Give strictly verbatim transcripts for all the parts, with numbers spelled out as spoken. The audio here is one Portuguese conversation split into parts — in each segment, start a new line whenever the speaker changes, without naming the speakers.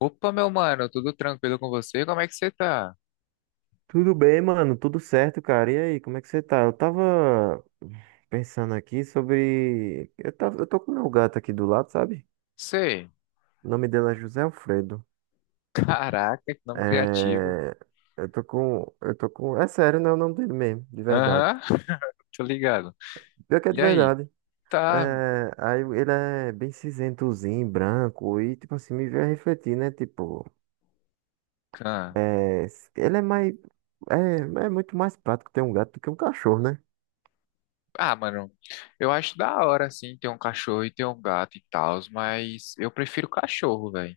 Opa, meu mano, tudo tranquilo com você? Como é que você tá?
Tudo bem, mano? Tudo certo, cara? E aí, como é que você tá? Eu tava pensando aqui sobre. Eu, tava... eu tô com meu gato aqui do lado, sabe?
Sei.
O nome dele é José Alfredo.
Caraca, que nome criativo.
É... Eu tô com. Eu tô com. É sério, né? O nome dele mesmo, de verdade.
Aham, tô ligado.
Pior que é de
E aí?
verdade.
Tá.
É... Aí ele é bem cinzentozinho, branco, e tipo assim, me veio a refletir, né? Tipo,
Ah,
é... ele é mais. É... é muito mais prático ter um gato do que um cachorro, né?
ah, Mano, eu acho da hora, assim, ter um cachorro e ter um gato e tal, mas eu prefiro cachorro, velho.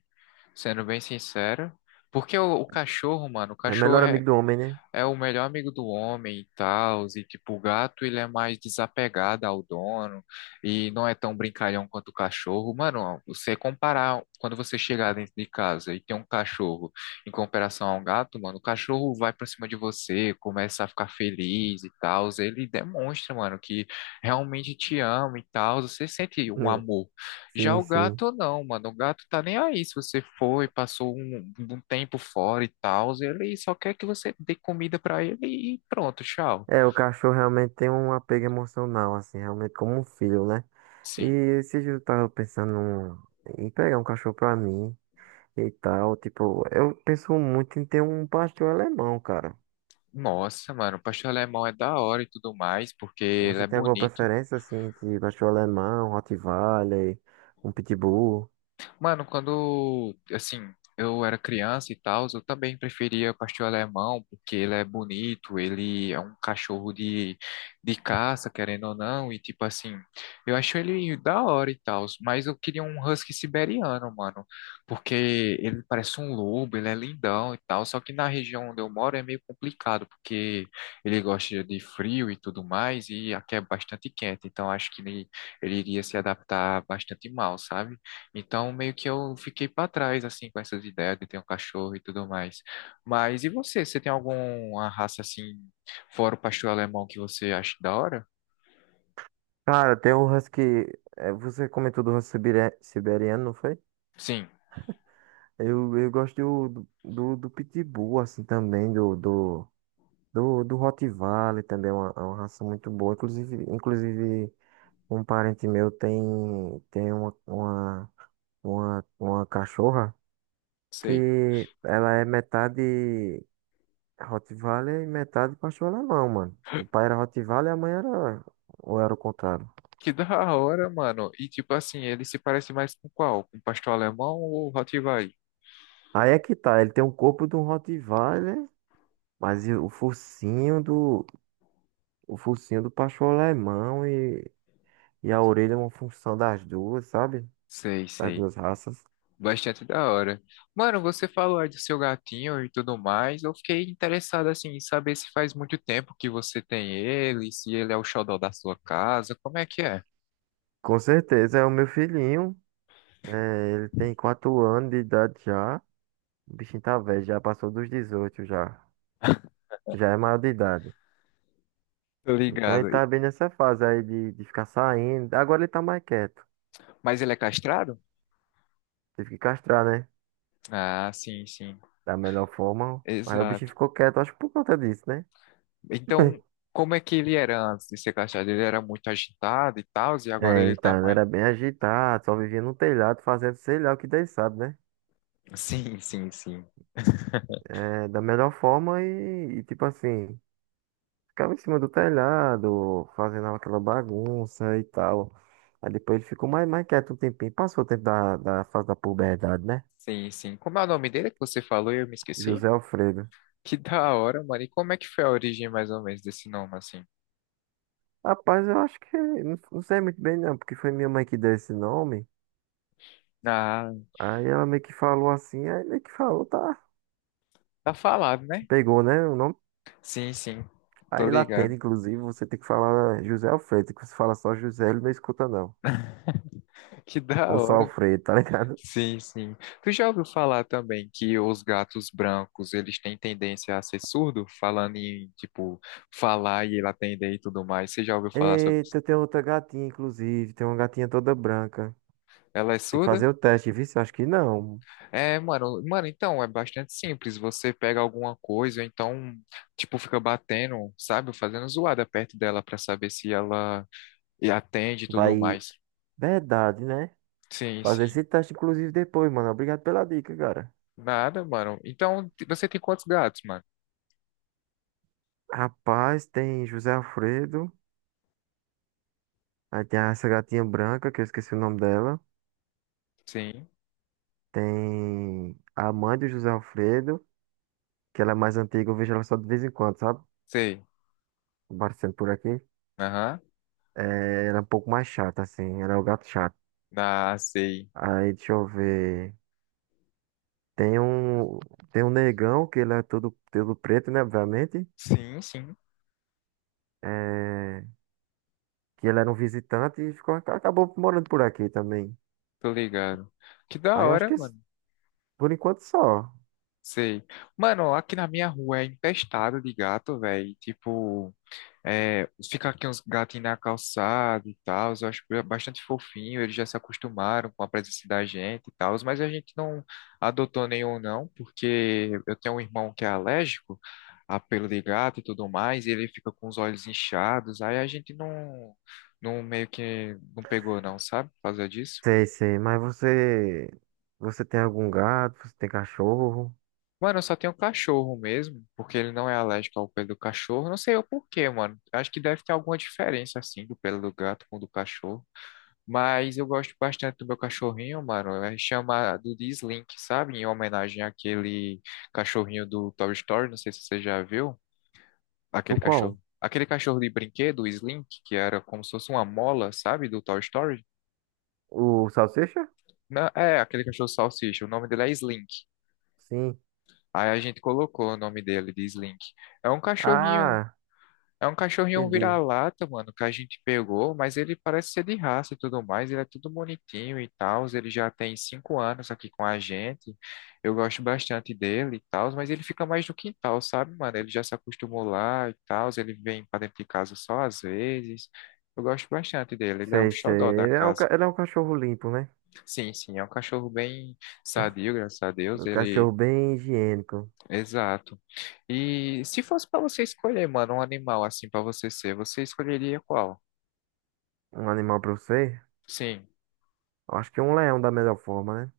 Sendo bem sincero. Porque o, o cachorro, mano, o
É
cachorro
melhor
é,
amigo do homem, né?
é o melhor amigo do homem e tal, e tipo, o gato ele é mais desapegado ao dono e não é tão brincalhão quanto o cachorro. Mano, você comparar quando você chegar dentro de casa e tem um cachorro em comparação a um gato, mano, o cachorro vai pra cima de você, começa a ficar feliz e tal, ele demonstra, mano, que realmente te ama e tal, você sente um amor. Já
Sim,
o
sim.
gato não, mano. O gato tá nem aí. Se você foi, passou um, um tempo fora e tal, ele só quer que você dê comida pra ele e pronto, tchau.
É, o cachorro realmente tem um apego emocional, assim, realmente como um filho, né? E
Sim.
esse dia eu tava pensando num- em pegar um cachorro pra mim e tal, tipo, eu penso muito em ter um pastor alemão, cara.
Nossa, mano, o pastor alemão é da hora e tudo mais, porque ele
Você
é
tem alguma
bonito.
preferência, assim, entre pastor alemão, Rottweiler, um pitbull?
Mano, quando, assim, eu era criança e tal, eu também preferia pastor alemão, porque ele é bonito, ele é um cachorro de, de caça, querendo ou não, e tipo assim, eu acho ele da hora e tal, mas eu queria um husky siberiano, mano, porque ele parece um lobo, ele é lindão e tal, só que na região onde eu moro é meio complicado, porque ele gosta de frio e tudo mais, e aqui é bastante quente, então acho que ele, ele iria se adaptar bastante mal, sabe? Então, meio que eu fiquei para trás, assim, com essas ideias de ter um cachorro e tudo mais. Mas e você? Você tem alguma raça, assim, fora o pastor alemão que você acha da hora?
Cara, tem o husky, é, você comentou do husky siberia- siberiano, não foi?
Sim,
Eu, eu gosto do, do, do pitbull, assim, também, do, do Do, do Rottweiler também é uma, é uma raça muito boa. Inclusive, inclusive um parente meu tem, tem uma, uma, uma, uma cachorra
sei.
que ela é metade Rottweiler e metade pastor alemão, mano. O pai era Rottweiler e a mãe era... Ou era o contrário?
Que da hora, mano. E, tipo assim, ele se parece mais com qual? Com o pastor alemão ou o Rottweiler?
Aí é que tá, ele tem o corpo de um Rottweiler, mas e o focinho do... O focinho do pastor alemão e, e a orelha é uma função das duas, sabe?
Sei,
Das
sei.
duas raças.
Bastante da hora. Mano, você falou aí do seu gatinho e tudo mais. Eu fiquei interessado, assim, em saber se faz muito tempo que você tem ele, se ele é o xodó da sua casa, como é que é?
Com certeza, é o meu filhinho. É, ele tem quatro anos de idade já. O bichinho tá velho, já passou dos dezoito já. Já é maior de idade.
Tô
Então ele
ligado.
tá bem nessa fase aí de, de ficar saindo. Agora ele tá mais quieto.
Mas ele é castrado?
Teve que castrar, né?
Ah, sim, sim.
Da melhor forma. Aí o bichinho
Exato.
ficou quieto, acho que por conta disso, né?
Então, como é que ele era antes de ser castrado? Ele era muito agitado e tal, e agora
É,
ele tá
então, ele
mais.
era bem agitado, só vivia no telhado fazendo sei lá o que Deus sabe, né?
Sim, sim, sim.
É, da melhor forma e, e tipo assim. Ficava em cima do telhado, fazendo aquela bagunça e tal. Aí depois ele ficou mais, mais quieto um tempinho. Passou o tempo da, da fase da puberdade, né?
Sim, sim. Como é o nome dele que você falou e eu me esqueci?
José Alfredo.
Que da hora, mano. E como é que foi a origem mais ou menos desse nome, assim?
Rapaz, eu acho que. Não, não sei muito bem, não, porque foi minha mãe que deu esse nome.
Ah,
Aí ela meio que falou assim, aí meio que falou, tá.
tá falado, né?
Pegou, né? O nome.
Sim, sim. Tô
Aí lá tem,
ligado.
inclusive, você tem que falar José Alfredo. Que você fala só José, ele não escuta, não.
Que da
Ou só
hora.
Alfredo, tá ligado?
Sim, sim. Tu já ouviu falar também que os gatos brancos, eles têm tendência a ser surdo, falando em, tipo, falar e ele atender e tudo mais. Você já ouviu falar sobre isso?
Eita, tem outra gatinha, inclusive. Tem uma gatinha toda branca.
Ela é
Tem que
surda?
fazer o teste, viu? Eu acho que não.
É, mano, mano, então é bastante simples. Você pega alguma coisa, então, tipo, fica batendo, sabe? Fazendo zoada perto dela pra saber se ela atende e tudo
Vai.
mais.
Verdade, né?
Sim,
Fazer
sim.
esse teste, inclusive, depois, mano. Obrigado pela dica, cara.
Nada, mano. Então, t- você tem quantos gatos, mano?
Rapaz, tem José Alfredo. Aí tem essa gatinha branca, que eu esqueci o nome dela.
Sim,
Tem a mãe do José Alfredo, que ela é mais antiga, eu vejo ela só de vez em quando, sabe?
sei.
Aparecendo por aqui.
Aham.
É, ela é um pouco mais chata, assim. Ela é o gato chato.
Ah, sei.
Aí, deixa eu ver. Tem um, tem um negão, que ele é todo, todo preto, né? Obviamente.
Sim, sim.
É. Que ele era um visitante e ficou, acabou morando por aqui também.
Tô ligado. Que da
Aí eu acho
hora,
que s-
mano.
por enquanto só.
Sei. Mano, aqui na minha rua é infestado de gato, velho. Tipo, é, fica aqui uns gatinhos na calçada e tal. Eu acho bastante fofinho. Eles já se acostumaram com a presença da gente e tal. Mas a gente não adotou nenhum, não, porque eu tenho um irmão que é alérgico a pelo de gato e tudo mais. E ele fica com os olhos inchados. Aí a gente não, não meio que não pegou, não, sabe? Por causa disso.
Sei, sei, mas você você tem algum gato, você tem cachorro?
Mano, eu só tenho cachorro mesmo, porque ele não é alérgico ao pelo do cachorro. Não sei o porquê, mano. Acho que deve ter alguma diferença, assim, do pelo do gato com o do cachorro. Mas eu gosto bastante do meu cachorrinho, mano. É chamado de Slink, sabe? Em homenagem àquele cachorrinho do Toy Story. Não sei se você já viu
O
aquele
qual?
cachorro. Aquele cachorro de brinquedo, o Slink, que era como se fosse uma mola, sabe? Do Toy Story.
O salsicha?
Não, é, aquele cachorro salsicha. O nome dele é Slink.
Sim.
Aí a gente colocou o nome dele de Slink. É um cachorrinho.
Ah,
É um cachorrinho
entendi.
vira-lata, mano, que a gente pegou, mas ele parece ser de raça e tudo mais, ele é tudo bonitinho e tal, ele já tem cinco anos aqui com a gente, eu gosto bastante dele e tal, mas ele fica mais no quintal, sabe, mano? Ele já se acostumou lá e tal, ele vem pra dentro de casa só às vezes, eu gosto bastante dele, ele é o
Sei, sei.
xodó da
Ele é um,
casa.
ca- ele é um cachorro limpo, né?
Sim, sim, é um cachorro bem sadio, graças a Deus,
Um
ele...
cachorro bem higiênico.
Exato. E se fosse pra você escolher, mano, um animal assim pra você ser, você escolheria qual?
Um animal pra você?
Sim.
Eu acho que um leão da melhor forma, né?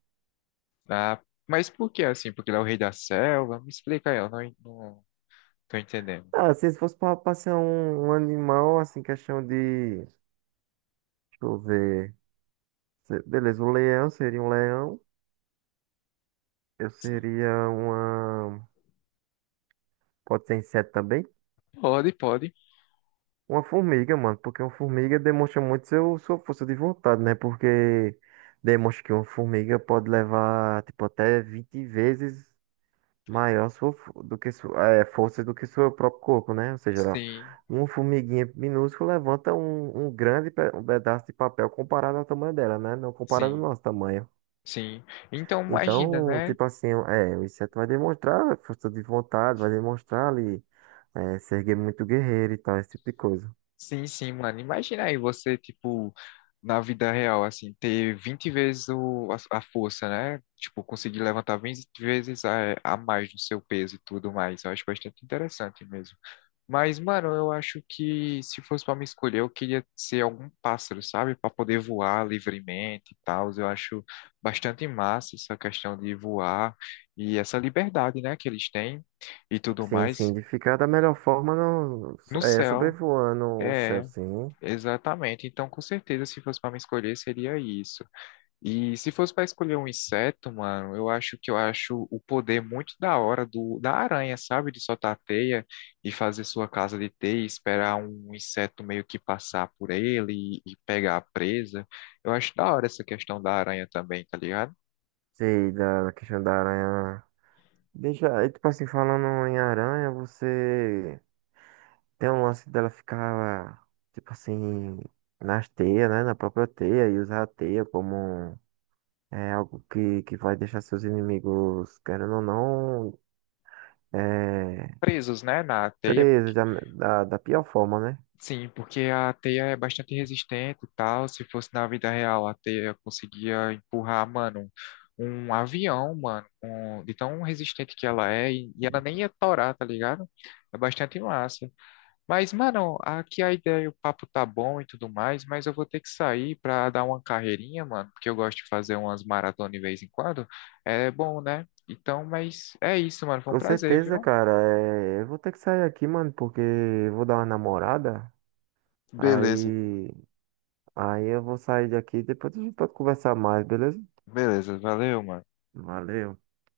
Ah, mas por que assim? Porque ele é o rei da selva? Me explica aí, eu não, não tô entendendo.
Ah, assim, se fosse pra, pra ser um, um animal, assim, questão de. Deixa eu ver. Se- Beleza, um leão seria um leão. Eu seria uma. Pode ser inseto também?
Pode, pode.
Uma formiga, mano. Porque uma formiga demonstra muito seu, sua força de vontade, né? Porque demonstra que uma formiga pode levar, tipo, até vinte vezes maior sua, fo- do que sua, é, força do que seu próprio corpo, né? Ou seja, ela-
Sim,
uma formiguinha minúscula levanta um, um grande pe- um pedaço de papel comparado ao tamanho dela, né? Não comparado ao
sim,
nosso tamanho.
sim. Então imagina,
Então,
né?
tipo assim, é, o inseto vai demonstrar força de vontade, vai demonstrar ali. É, se erguer muito guerreiro e tal, esse tipo de coisa.
Sim, sim, mano. Imagina aí você, tipo, na vida real, assim, ter vinte vezes o, a, a força, né? Tipo, conseguir levantar vinte vezes a, a mais do seu peso e tudo mais. Eu acho bastante interessante mesmo. Mas, mano, eu acho que se fosse pra me escolher, eu queria ser algum pássaro, sabe? Pra poder voar livremente e tal. Eu acho bastante massa essa questão de voar e essa liberdade, né, que eles têm e tudo
Sim,
mais
sim, de ficar da melhor forma no, so-
no
é,
céu.
sobrevoando o céu,
É,
sim.
exatamente. Então, com certeza, se fosse pra me escolher, seria isso. E se fosse para escolher um inseto, mano, eu acho que eu acho o poder muito da hora do da aranha, sabe? De soltar a teia e fazer sua casa de teia, e esperar um inseto meio que passar por ele e, e pegar a presa. Eu acho da hora essa questão da aranha também, tá ligado?
Sei, da, da questão da aranha. Deixa, aí tipo assim, falando em aranha, você tem um lance dela ficar, tipo assim, nas teias, né? Na própria teia e usar a teia como é, algo que, que vai deixar seus inimigos, querendo ou não, é,
Presos, né, na teia.
presos da, da, da pior forma, né?
Sim, porque a teia é bastante resistente e tal. Se fosse na vida real, a teia conseguia empurrar, mano, um avião, mano, com- de tão resistente que ela é, e, e ela nem ia torar, tá ligado? É bastante massa. Mas, mano, aqui a ideia, o papo tá bom e tudo mais, mas eu vou ter que sair pra dar uma carreirinha, mano, porque eu gosto de fazer umas maratonas de vez em quando. É bom, né? Então, mas é isso, mano. Foi um
Com
prazer,
certeza,
viu?
cara. É, eu vou ter que sair aqui, mano, porque eu vou dar uma namorada.
Beleza,
Aí, aí eu vou sair daqui. Depois a gente pode conversar mais, beleza?
beleza, valeu, mano.
Valeu.